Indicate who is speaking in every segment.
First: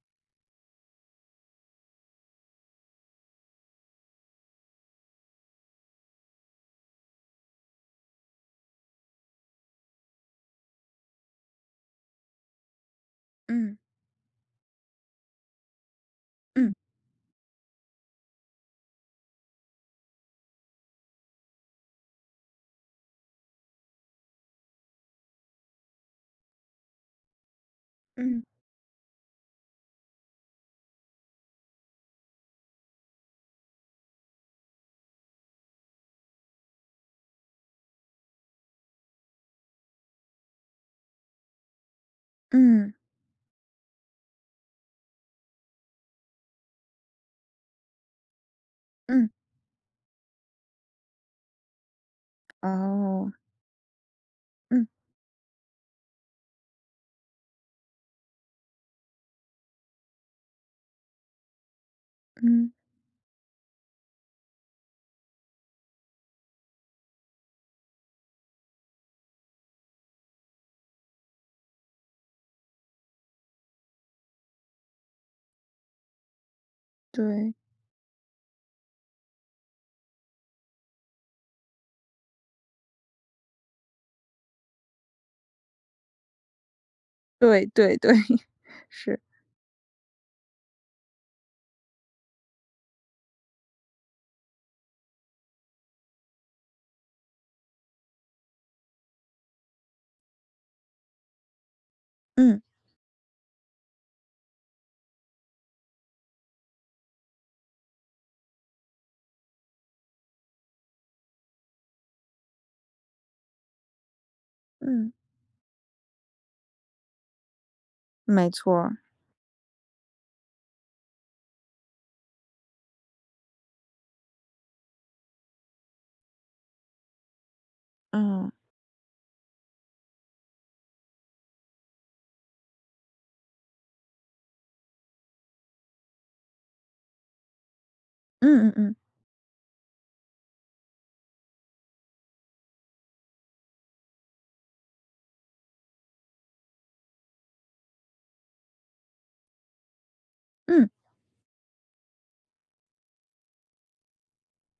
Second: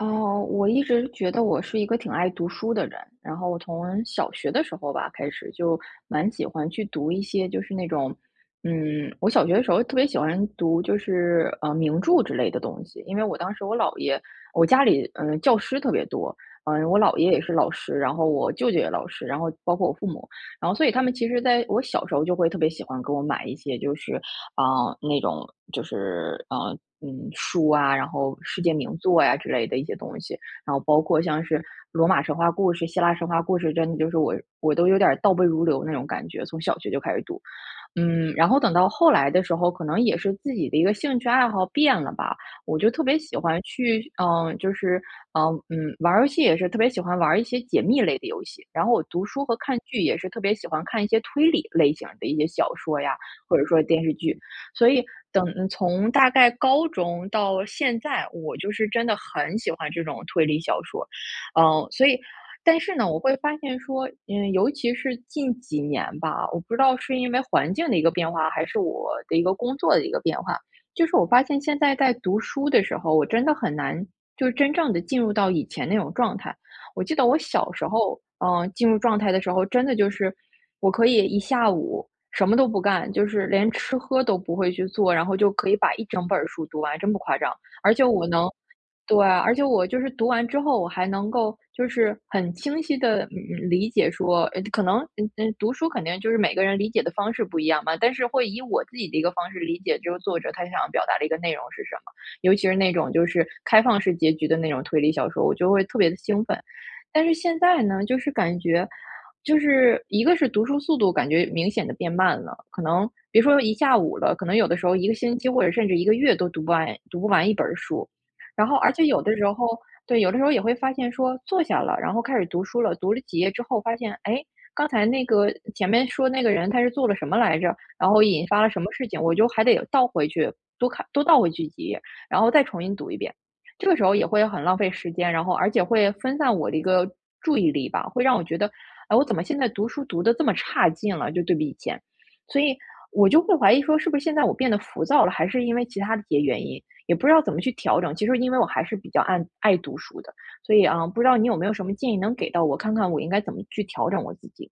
Speaker 1: 哦，我一直觉得我是一个挺爱读书的人，然后我从小学的时候吧开始就蛮喜欢去读一些就是那种，我小学的时候特别喜欢读就是名著之类的东西，因为我当时
Speaker 2: 嗯
Speaker 1: 我姥爷，我家里教师特别多，
Speaker 2: 嗯
Speaker 1: 我姥爷也是老师，然后我舅舅也老师，然后包括我父母，然后所以他们其实在我小时候就会特别喜欢给我买一些就是啊，那种就是书啊，然后
Speaker 2: 嗯
Speaker 1: 世界名作呀之类的一些东西，然后包括像是罗马神话故事、希腊神话故事，真的就是我都有点儿倒背如流那种感觉，从小学就开始读。然后等到后来的时候，可能也是自己的一个兴趣爱好变了吧，我就
Speaker 2: 嗯
Speaker 1: 特别喜欢去，玩儿游戏也是特别喜欢玩儿一些解密类的游戏，然后我读
Speaker 2: 嗯，
Speaker 1: 书和看剧也是特别喜欢看一些推理类型的一些小说呀，
Speaker 2: 哦，
Speaker 1: 或者说电视剧，
Speaker 2: 嗯
Speaker 1: 所以从大概高中到现在，我就是真的很喜欢这种推理小说，嗯、所以
Speaker 2: 嗯，
Speaker 1: 但是呢，我会发现说，尤其是近几年吧，我不知道是因为环境的一个变化，还是我的一个工作的一个变化，就是我发现现在在读书的时候，我真的很难，就是真正的进入到以前那种状态。我记得我
Speaker 2: 对
Speaker 1: 小时候，进入状态的时候，真的就是我可以一下午什么都不干，就是连吃喝都不会去做，然后就可以把一整本儿书读完，真不夸张。
Speaker 2: 对
Speaker 1: 而
Speaker 2: 对
Speaker 1: 且
Speaker 2: 对。
Speaker 1: 我能 对，
Speaker 2: 是。
Speaker 1: 而且我就是读完之后，我还能够就是很清晰的理解说，可能，读书肯定就是每个人理解的方式不一样嘛，但是会以我自己的一个方式理解，就是作者他想要表达的一个内容是什么。尤
Speaker 2: 嗯
Speaker 1: 其是那种就是开放式结局的那种推理小说，我就会特别的兴奋。但是现在呢，就是感觉就是一个是读书速度感觉明显的变慢了，可能别说一下午了，可能有的时候一
Speaker 2: 嗯，
Speaker 1: 个星期或者甚至一个月都读不完一本儿书。
Speaker 2: 没
Speaker 1: 然
Speaker 2: 错
Speaker 1: 后而
Speaker 2: 儿。
Speaker 1: 且有的时候对，有的时候也会发现说坐下了，然后开始读书了，读了几页之后发现，哎，刚才那个前面说那个人他是做了什么来着，然后引
Speaker 2: 嗯
Speaker 1: 发了什么事情，我就还得倒回去，多看多倒回去几页，然后再重新读一遍。这个时候也会很浪费时间，然后而且会分散我的一个注意力吧，会让我觉得，
Speaker 2: 嗯嗯嗯
Speaker 1: 哎，我怎么现在读书读的这么差劲了，就对比以前。所以我就会怀疑说，是不是现在我变得浮躁了，还是因为其他的一些原因？也不知道怎么去调整。其实因为我还是比较爱读书的，所以
Speaker 2: 嗯。
Speaker 1: 啊，不知道你有没有什么建议能给到我，看看我应该怎么去调整我自己？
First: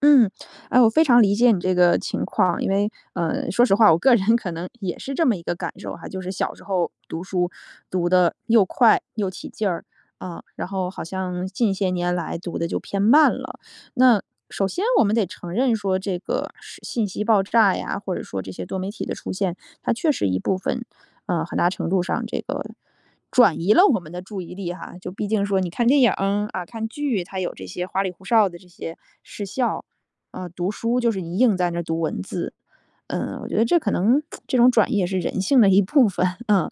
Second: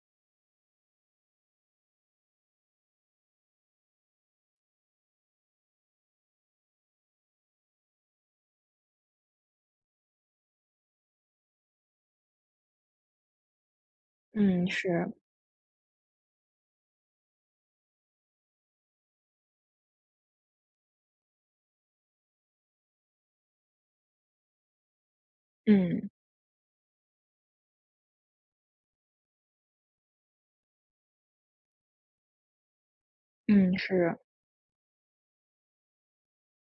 Speaker 2: 嗯，哎，我非常理解你这个情况，因为，说实话，我个人 可能也是这么一个感受哈。就是小时候读书读的又快又起劲儿啊，然后好像近些年来读的就偏慢了。那首
Speaker 1: 嗯，
Speaker 2: 先我
Speaker 1: 是，
Speaker 2: 们得承认说，这个是信息爆炸呀，或者说这些多媒体的出现，它确实一部分，嗯，很大程度上这个转移了我们的注意力哈。就毕竟说你看电
Speaker 1: 嗯，
Speaker 2: 影儿啊、看剧，它有这些花里胡哨的这些视效。啊、读书就是你硬在那儿读文字，嗯，我觉得
Speaker 1: 嗯，
Speaker 2: 这可
Speaker 1: 是，
Speaker 2: 能 这种转移也是人性的一部分。嗯。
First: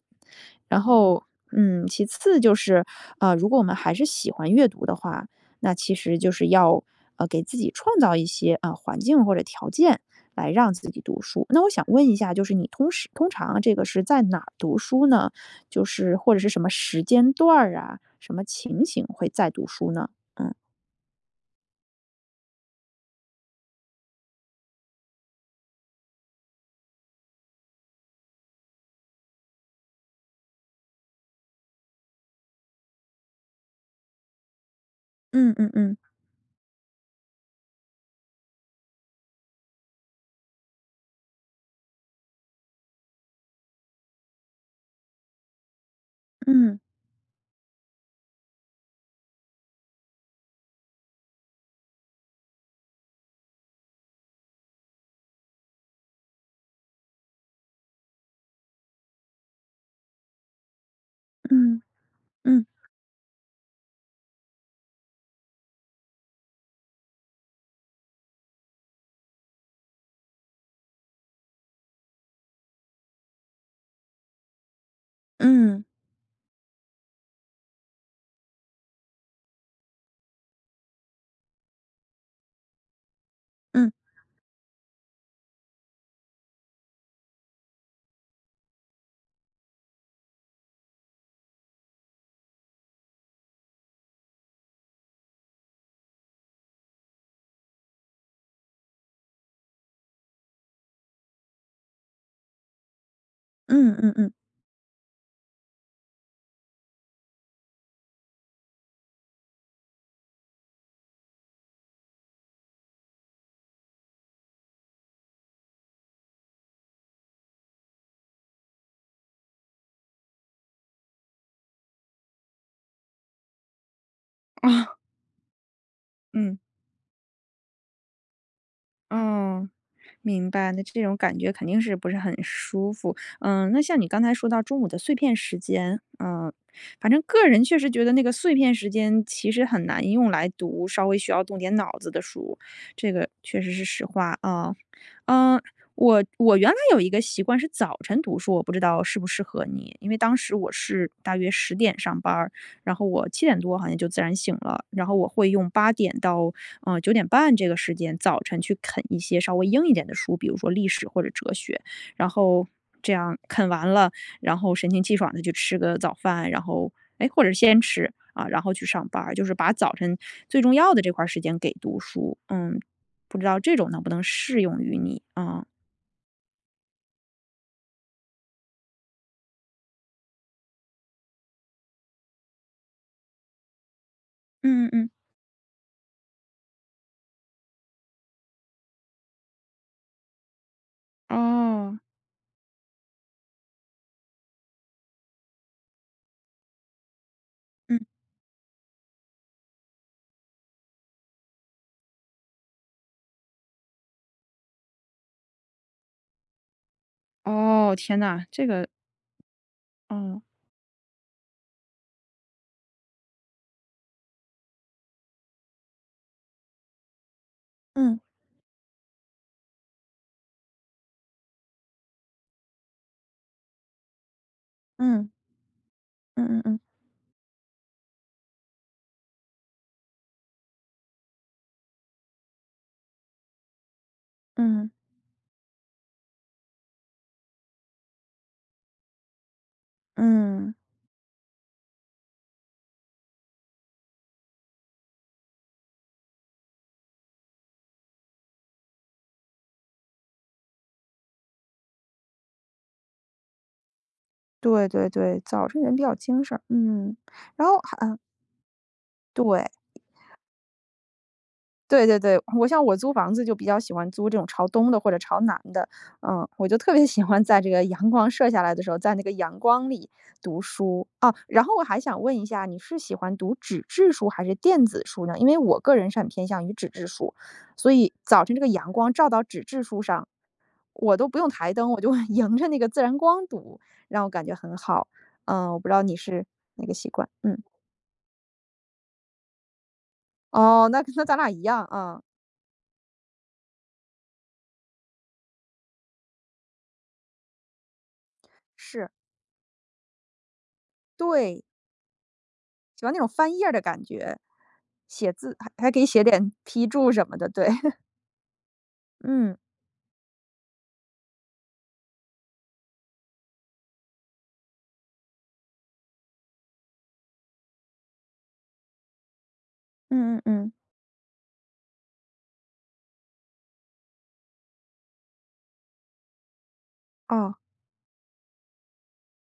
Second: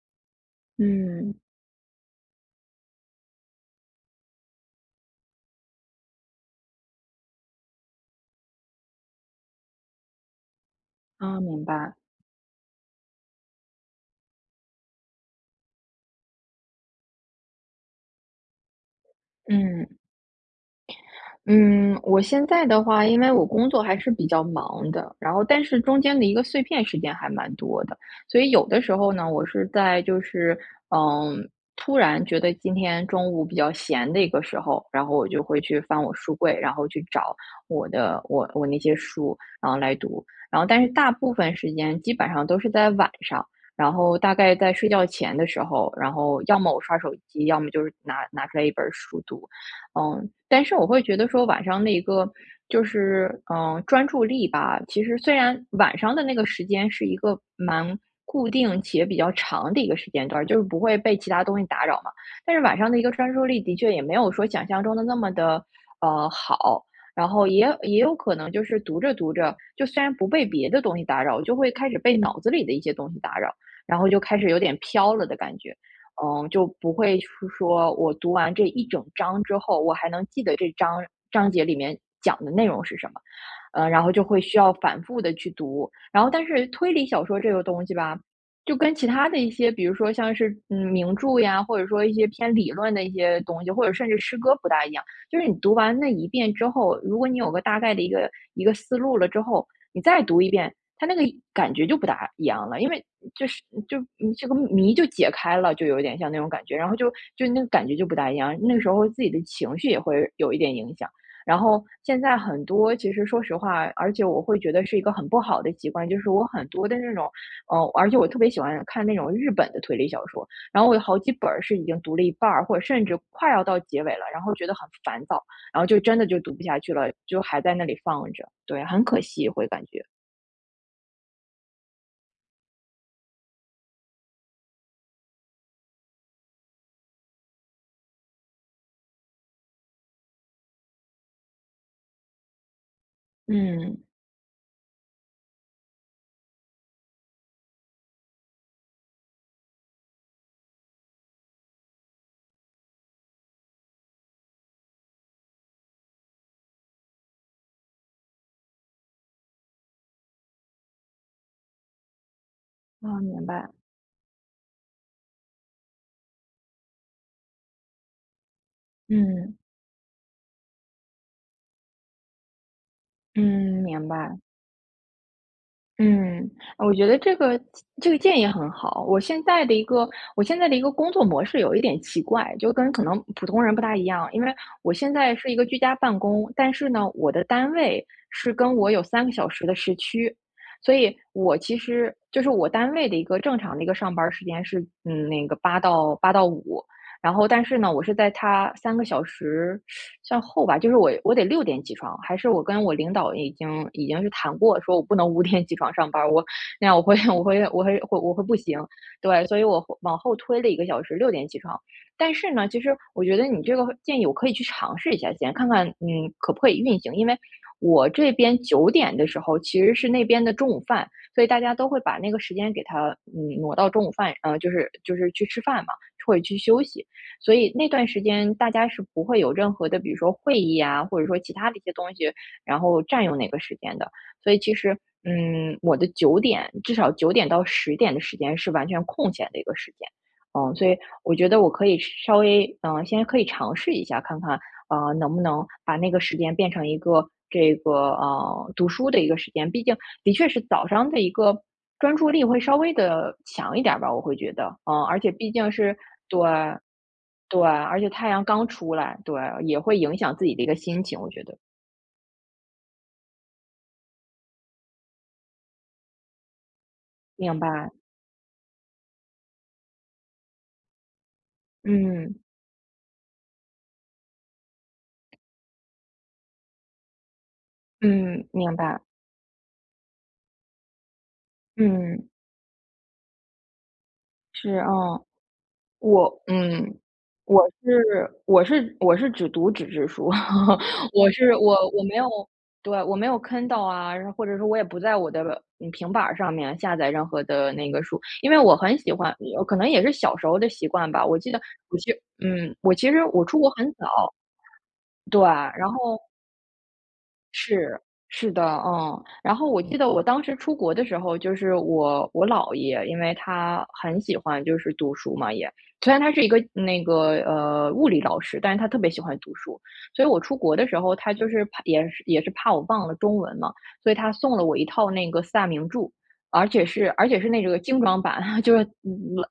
Speaker 2: 然后，
Speaker 1: 嗯，
Speaker 2: 嗯，其次就是，如果我们还是喜欢阅读的话，那其实就是要给自己创造一些啊、环境或者条件来让自己读
Speaker 1: 啊，
Speaker 2: 书。那
Speaker 1: 明
Speaker 2: 我想
Speaker 1: 白，
Speaker 2: 问一下，就是你通常啊这个是在哪儿读书呢？就是或者是什么时间段儿啊，什么情形会在读书
Speaker 1: 嗯。
Speaker 2: 呢？嗯
Speaker 1: 嗯，我现在的话，因为我工作还是比较忙的，然后但是中间的一个碎片时间还蛮多的，所以有的时候呢，我是在嗯，突然觉得今天中午比较闲的一个时候，然后我就
Speaker 2: 嗯
Speaker 1: 会去
Speaker 2: 嗯
Speaker 1: 翻我书柜，然后去找我的我我那些书，然后来读，然后但是大部分时间基本上都是在晚上。然后大概在睡觉前的时候，然后要么
Speaker 2: 嗯
Speaker 1: 我刷手机，要么就是拿出来一本书读，但是我会觉得说晚上那一个就是，专注力吧，其实虽然晚上的那个时间是一个蛮固定且比较长的一个时间段儿，就是不会被其他东西
Speaker 2: 嗯
Speaker 1: 打扰嘛，但
Speaker 2: 嗯
Speaker 1: 是
Speaker 2: 嗯
Speaker 1: 晚上的一个专注力的确也没有说想象中的那么的好。然后也有可能就是读着读着，就虽然不被别的东西打扰，就会开始被脑子里的一些东西打扰，然后就开始有点飘了的感觉。
Speaker 2: 嗯
Speaker 1: 嗯，就不会说我读完这一整章之后，我还能记得这章节里面讲的内容是什么，
Speaker 2: 嗯嗯
Speaker 1: 然后就会需要反复的去读。然后，但是推理小说这个东西吧，就跟其他的一些，比如说像是名著呀，或者说一些偏理论的一些东西，或者甚至诗歌不大一样。就是你读完那一遍之后，如果你有个大概的一个思路了之后，你再读一遍，它那个感觉就不大一样了，因为就是
Speaker 2: 嗯
Speaker 1: 就
Speaker 2: 嗯嗯，
Speaker 1: 嗯这个谜就解开了，就有点像那种感觉，然后就那个感觉就不大一样，那个时候自己的情绪也会有一点影响。然后现在很多其实说实话，而且我会觉得是一个很不好的习惯，就是我很多的那种，而且我特别喜欢看那种日本的推理小说，然后我有好几本儿是已经读了一半儿，或者甚至快要到结尾了，然后觉得很
Speaker 2: 啊，
Speaker 1: 烦躁，然后就真的就读
Speaker 2: 嗯。
Speaker 1: 不下去了，就还在那里放着，对，很可惜会
Speaker 2: 嗯，
Speaker 1: 感觉，
Speaker 2: 明白。那这种感觉肯定是不是很舒服。嗯，那像你刚才说到中午的碎片时间，嗯，反正个人确实觉得那个碎片时间其实很难用来读稍微需要动点脑子的书，这个确实是
Speaker 1: 嗯，
Speaker 2: 实话啊。嗯，我原来有一个习惯是早晨读书，我不知道适不适合你，因为当时我是大约10点上班儿，然后我7点多好像就自然醒了，然后我会用8点到，呃9点半这个时间，早晨去啃一些稍微硬一点的书，比如说历史或者哲学，然后这
Speaker 1: 啊，
Speaker 2: 样
Speaker 1: 明
Speaker 2: 啃
Speaker 1: 白，
Speaker 2: 完了，然后神清气爽的去吃个早饭，然后哎或者先吃，啊，然后去上班儿就是
Speaker 1: 嗯。
Speaker 2: 把早晨最重要的这块儿时间给读书。嗯，不知道这
Speaker 1: 嗯，
Speaker 2: 种能
Speaker 1: 明
Speaker 2: 不能
Speaker 1: 白。
Speaker 2: 适用于你，啊。
Speaker 1: 嗯，我觉得这个建议很好。我现在的一个工作模式有一点奇怪，就跟可能普通人不大一样。因为
Speaker 2: 嗯嗯
Speaker 1: 我
Speaker 2: 嗯，
Speaker 1: 现在是一个居家办公，但是呢，我的单位是跟我有3个小时的时区，所以我其
Speaker 2: 哦，
Speaker 1: 实就是我单位的一个正常的一个上班时间是，那个八到五，然后但是呢，
Speaker 2: 嗯。
Speaker 1: 我是在他3个小时算后吧，就是我得六点起床，还是我跟我领导已经是谈过，说我不能5点起床上班儿，我那样我会 我会我
Speaker 2: 哦，
Speaker 1: 会
Speaker 2: 天
Speaker 1: 会我会
Speaker 2: 呐，
Speaker 1: 不
Speaker 2: 这
Speaker 1: 行，
Speaker 2: 个
Speaker 1: 对，所以我后往后
Speaker 2: 哦，
Speaker 1: 推了1个小时，六点起床。但是呢，其实我觉得你这个建议我可以去尝试一下，先看看可不可以运行，因为我
Speaker 2: 嗯，
Speaker 1: 这边9点的时候其实是那边的中午饭，所以大家都会把那个时间给它挪到中午饭，就是就
Speaker 2: 嗯，
Speaker 1: 是去吃饭嘛，或者
Speaker 2: 嗯
Speaker 1: 去
Speaker 2: 嗯嗯，嗯
Speaker 1: 休息。所以那段时间大家是不会有任何的，比如说会议啊，或者说其他的一些东西，然后占用那个时间的。所以其
Speaker 2: 嗯。
Speaker 1: 实，嗯，我的至少9点到10点的时间是完全空闲的一个时间。
Speaker 2: 嗯，
Speaker 1: 所以我觉得我可以稍微，先可以尝试一下，看看，能不能把那个时间变成一个读书的一个时间。毕竟的确是早上的一个专注力会稍微的强一点儿吧，我会觉得，
Speaker 2: 对
Speaker 1: 嗯，
Speaker 2: 对
Speaker 1: 而且
Speaker 2: 对，
Speaker 1: 毕
Speaker 2: 早
Speaker 1: 竟
Speaker 2: 晨人
Speaker 1: 是
Speaker 2: 比较
Speaker 1: 对，
Speaker 2: 精神儿嗯。
Speaker 1: 对，
Speaker 2: 然后还
Speaker 1: 而且
Speaker 2: 嗯，
Speaker 1: 太阳刚出来，对，
Speaker 2: 对，
Speaker 1: 也会影响自己的一个心情，我觉得。
Speaker 2: 对对对，我像我租房子就比较喜欢租这种朝东的或者朝南的，嗯，我就特别喜欢
Speaker 1: 明
Speaker 2: 在这个
Speaker 1: 白，
Speaker 2: 阳光射下来的时候，在那个阳光里读书啊。然后我还想问
Speaker 1: 嗯，
Speaker 2: 一下，你是喜欢读纸质书还是电子书呢？因为我个人是很偏向于纸质书，所以早
Speaker 1: 嗯，
Speaker 2: 晨这个
Speaker 1: 明
Speaker 2: 阳
Speaker 1: 白，
Speaker 2: 光照到纸质书上，我都不用台灯，我就
Speaker 1: 嗯，
Speaker 2: 迎着那个自然光读，让我感觉很
Speaker 1: 是，
Speaker 2: 好。
Speaker 1: 嗯。
Speaker 2: 嗯，我不知道你
Speaker 1: 我
Speaker 2: 是哪个习惯。嗯，
Speaker 1: 我是只读纸质书，
Speaker 2: 哦，那 那
Speaker 1: 我
Speaker 2: 咱俩
Speaker 1: 是
Speaker 2: 一
Speaker 1: 我
Speaker 2: 样
Speaker 1: 我没
Speaker 2: 啊。
Speaker 1: 有对，我没有 k 到啊，然后或者说我也不在我的，平板儿上面下载任何的那个书，因为我很
Speaker 2: 是，
Speaker 1: 喜欢有可能也是小时候的习惯吧。我记得
Speaker 2: 对，
Speaker 1: 我其我
Speaker 2: 喜
Speaker 1: 其
Speaker 2: 欢那
Speaker 1: 实
Speaker 2: 种
Speaker 1: 我
Speaker 2: 翻
Speaker 1: 出
Speaker 2: 页
Speaker 1: 国
Speaker 2: 儿的
Speaker 1: 很
Speaker 2: 感
Speaker 1: 早，
Speaker 2: 觉，写
Speaker 1: 对，
Speaker 2: 字还还
Speaker 1: 然
Speaker 2: 可以
Speaker 1: 后
Speaker 2: 写点批注什么的，对。
Speaker 1: 是，是的，嗯。然
Speaker 2: 嗯
Speaker 1: 后我记得我当时出国的时候，就是我姥爷，因为他很喜欢就是读书嘛也，虽然他是一个那个物理老师，但是他特别喜欢读书，所以
Speaker 2: 嗯
Speaker 1: 我
Speaker 2: 嗯
Speaker 1: 出
Speaker 2: 嗯，
Speaker 1: 国的时候，他就是怕也是怕我忘了中文嘛，所以他送了我一套那个四大名著，而且是
Speaker 2: 哦，
Speaker 1: 那个精装版，就是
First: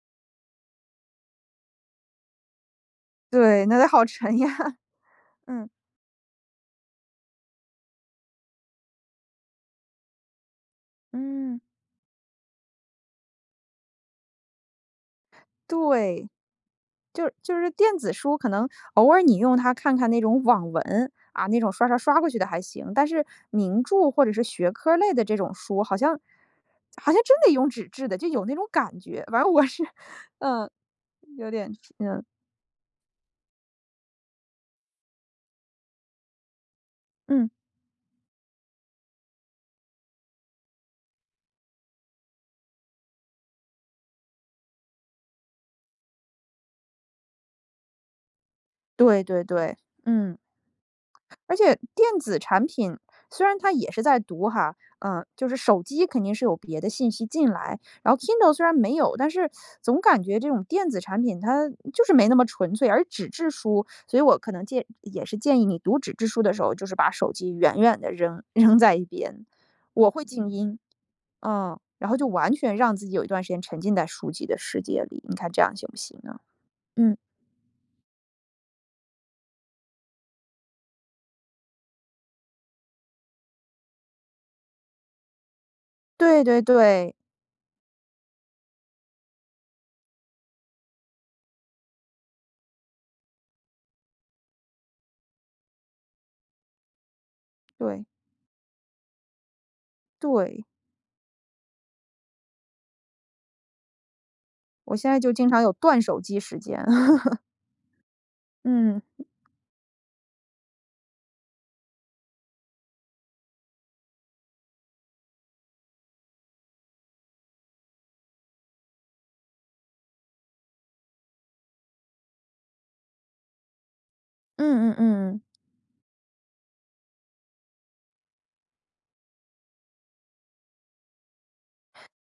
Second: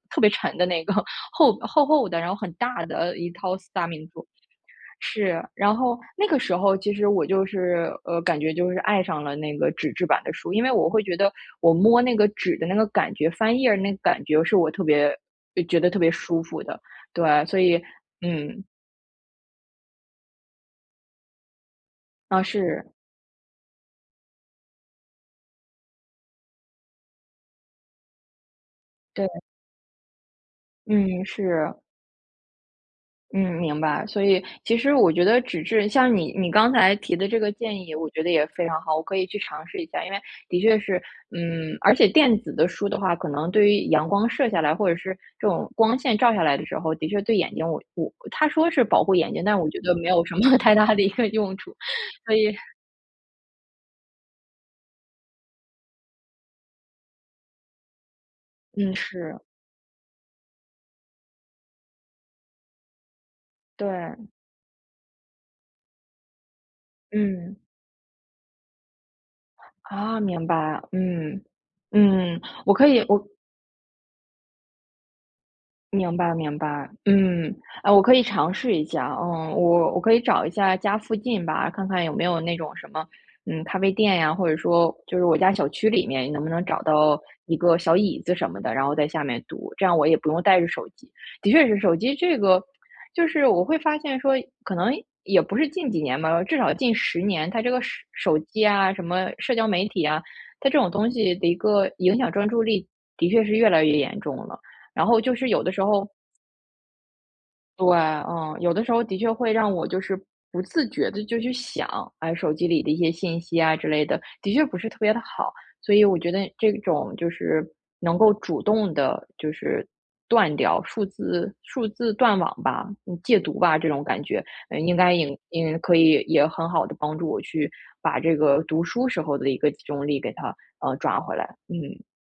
Speaker 1: 特别沉的那个 厚厚的，然后很大的一套
Speaker 2: 对，
Speaker 1: 四
Speaker 2: 那得
Speaker 1: 大
Speaker 2: 好
Speaker 1: 名著。
Speaker 2: 沉呀。
Speaker 1: 是，
Speaker 2: 嗯
Speaker 1: 然后那个时候其实我就是，感觉就是爱上了那个纸质版的书，因为我会觉得
Speaker 2: 嗯，
Speaker 1: 我摸那个纸的那个感觉，翻页儿那个感觉是我特别觉得特别
Speaker 2: 对。
Speaker 1: 舒服的，
Speaker 2: 就
Speaker 1: 对，
Speaker 2: 就
Speaker 1: 所
Speaker 2: 是
Speaker 1: 以，
Speaker 2: 电子书，可
Speaker 1: 嗯，
Speaker 2: 能偶尔你用它看看那种网文啊，那种刷刷刷过去
Speaker 1: 啊，
Speaker 2: 的还
Speaker 1: 是，
Speaker 2: 行，但是名著或者是学科类的这种书，好像好像真得用纸质的，就有那种感觉。
Speaker 1: 对，
Speaker 2: 反正我是，嗯、
Speaker 1: 嗯，
Speaker 2: 有点，
Speaker 1: 是。
Speaker 2: 嗯
Speaker 1: 嗯，明白。所以其实我觉得纸质，像你刚才提的这
Speaker 2: 嗯，
Speaker 1: 个建议，我觉得也非常好，我可以去尝试一下。因为的确是，嗯，而且电子的书的话，可能对于阳光射下来，或者是这种光线照下来的时候，的确对眼睛我他说是保护
Speaker 2: 对
Speaker 1: 眼
Speaker 2: 对
Speaker 1: 睛，但我
Speaker 2: 对，
Speaker 1: 觉得没有什
Speaker 2: 嗯。
Speaker 1: 么 太大的一个
Speaker 2: 而
Speaker 1: 用处。
Speaker 2: 且电
Speaker 1: 所
Speaker 2: 子
Speaker 1: 以，
Speaker 2: 产品虽然它也是在读哈，嗯，就是手机肯定是有别的信息进来，然后 Kindle 虽然没
Speaker 1: 嗯，
Speaker 2: 有，但
Speaker 1: 是，
Speaker 2: 是总感觉这种电子产品它就是没那么纯粹，而纸质书，所
Speaker 1: 对，
Speaker 2: 以我可能也是建议你读纸质书的时候，就是把手机
Speaker 1: 嗯，
Speaker 2: 远远的扔在一边，我
Speaker 1: 啊，
Speaker 2: 会
Speaker 1: 明
Speaker 2: 静音，
Speaker 1: 白，嗯。
Speaker 2: 嗯，然后就
Speaker 1: 嗯，
Speaker 2: 完
Speaker 1: 我
Speaker 2: 全
Speaker 1: 可
Speaker 2: 让
Speaker 1: 以，
Speaker 2: 自己有一
Speaker 1: 我
Speaker 2: 段时间沉浸在书籍的世界里，你看这样行不
Speaker 1: 明
Speaker 2: 行
Speaker 1: 白
Speaker 2: 啊？
Speaker 1: 明白，
Speaker 2: 嗯，
Speaker 1: 嗯，啊，我可以尝试一下。嗯，我可以找一下家附近吧，看看有没有那种什么，嗯，咖啡店呀，或者说就是我家小区里面
Speaker 2: 对
Speaker 1: 能不
Speaker 2: 对
Speaker 1: 能找
Speaker 2: 对，
Speaker 1: 到一个小椅子什么的，然后在下面读，这样我也不用带着手机。的确是手机这个，就是我会发现说，可能也不是近几年吧，至少近十年，它这个手
Speaker 2: 对，
Speaker 1: 手机啊，什么社交媒体啊，
Speaker 2: 对。
Speaker 1: 它这种东西的一个影响专注力，的确是越来越严重了。
Speaker 2: 我
Speaker 1: 然
Speaker 2: 现在
Speaker 1: 后
Speaker 2: 就
Speaker 1: 就
Speaker 2: 经
Speaker 1: 是
Speaker 2: 常
Speaker 1: 有
Speaker 2: 有
Speaker 1: 的时
Speaker 2: 断
Speaker 1: 候
Speaker 2: 手机时间。
Speaker 1: 对，嗯，有的时
Speaker 2: 嗯，
Speaker 1: 候的确会让我就是不自觉的就去想，哎，手机里的一些信息啊之类的，的确不是特别的好。所以我觉得这种就是能够主动的，就是断掉数字断网吧，嗯，戒毒吧这种感觉，嗯，
Speaker 2: 嗯嗯
Speaker 1: 应该也
Speaker 2: 嗯，
Speaker 1: 也可以也很好的帮助我去把这个读书时候的一个集中力给它，抓回来。嗯，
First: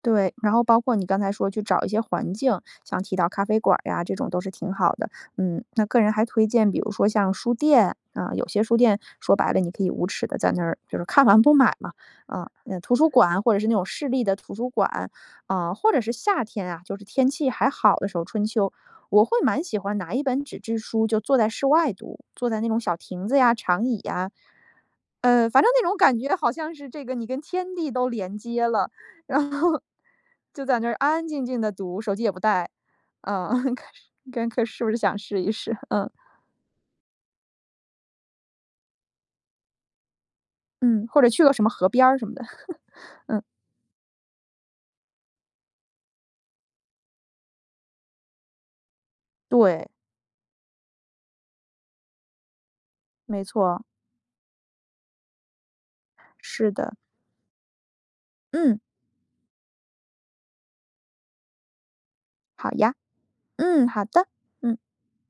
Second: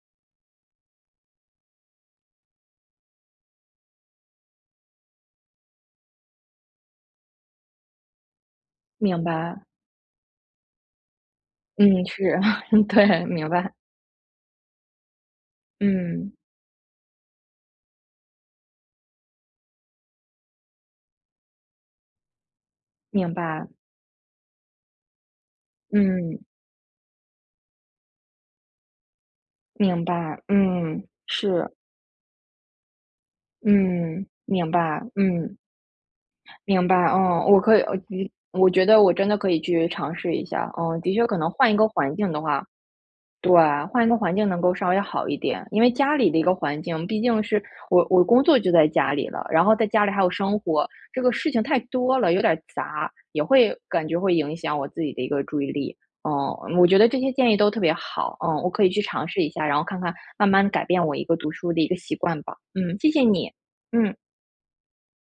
Speaker 2: 对。然后包括你刚才说去找一些环境，像提到咖啡馆呀，这种都是挺好的。嗯，那个人还推荐，比如说像书店，啊，有些书店
Speaker 1: 明
Speaker 2: 说白了，
Speaker 1: 白，
Speaker 2: 你可以无耻的在那儿就是看完不买嘛。
Speaker 1: 嗯，是，
Speaker 2: 啊，那 图书
Speaker 1: 对，
Speaker 2: 馆
Speaker 1: 明
Speaker 2: 或者是那
Speaker 1: 白，
Speaker 2: 种市立的图书馆，啊，或者是
Speaker 1: 嗯。
Speaker 2: 夏天啊，就是天气还好的时候，春秋，我会蛮喜欢拿一本纸质书就坐在室外读，坐在那种小亭
Speaker 1: 明
Speaker 2: 子呀、
Speaker 1: 白，
Speaker 2: 长椅呀，反正那种感觉
Speaker 1: 嗯，
Speaker 2: 好像是这个你跟天地都连接了，然后
Speaker 1: 明白，
Speaker 2: 就在那儿
Speaker 1: 嗯，
Speaker 2: 安安静静
Speaker 1: 是，
Speaker 2: 的读，手机也不带。嗯，可
Speaker 1: 嗯，
Speaker 2: 是
Speaker 1: 明
Speaker 2: 不是
Speaker 1: 白，
Speaker 2: 想试一
Speaker 1: 嗯，
Speaker 2: 试？嗯，
Speaker 1: 明白，嗯，我可以，我觉得我真的可以去尝试一下。嗯，
Speaker 2: 嗯，
Speaker 1: 的
Speaker 2: 或
Speaker 1: 确，
Speaker 2: 者
Speaker 1: 可
Speaker 2: 去
Speaker 1: 能
Speaker 2: 个什么
Speaker 1: 换一
Speaker 2: 河
Speaker 1: 个
Speaker 2: 边
Speaker 1: 环
Speaker 2: 儿什
Speaker 1: 境
Speaker 2: 么
Speaker 1: 的
Speaker 2: 的。
Speaker 1: 话，对，换一个环境能够稍微好一点，因为家里的一个环境，毕竟是我工作就在家里了，然后在
Speaker 2: 对，
Speaker 1: 家里还有生活，这个事情太多了，有点杂，也
Speaker 2: 没
Speaker 1: 会
Speaker 2: 错，
Speaker 1: 感觉会影响我自己的一个注意力。
Speaker 2: 是
Speaker 1: 嗯，我
Speaker 2: 的。
Speaker 1: 觉得这些建议都特别好，嗯，我
Speaker 2: 嗯，
Speaker 1: 可以去尝试一下，然后看看慢慢改变我一个读书的一个习惯吧。
Speaker 2: 好呀，
Speaker 1: 嗯，谢谢你，
Speaker 2: 嗯，好
Speaker 1: 嗯。
Speaker 2: 的，嗯。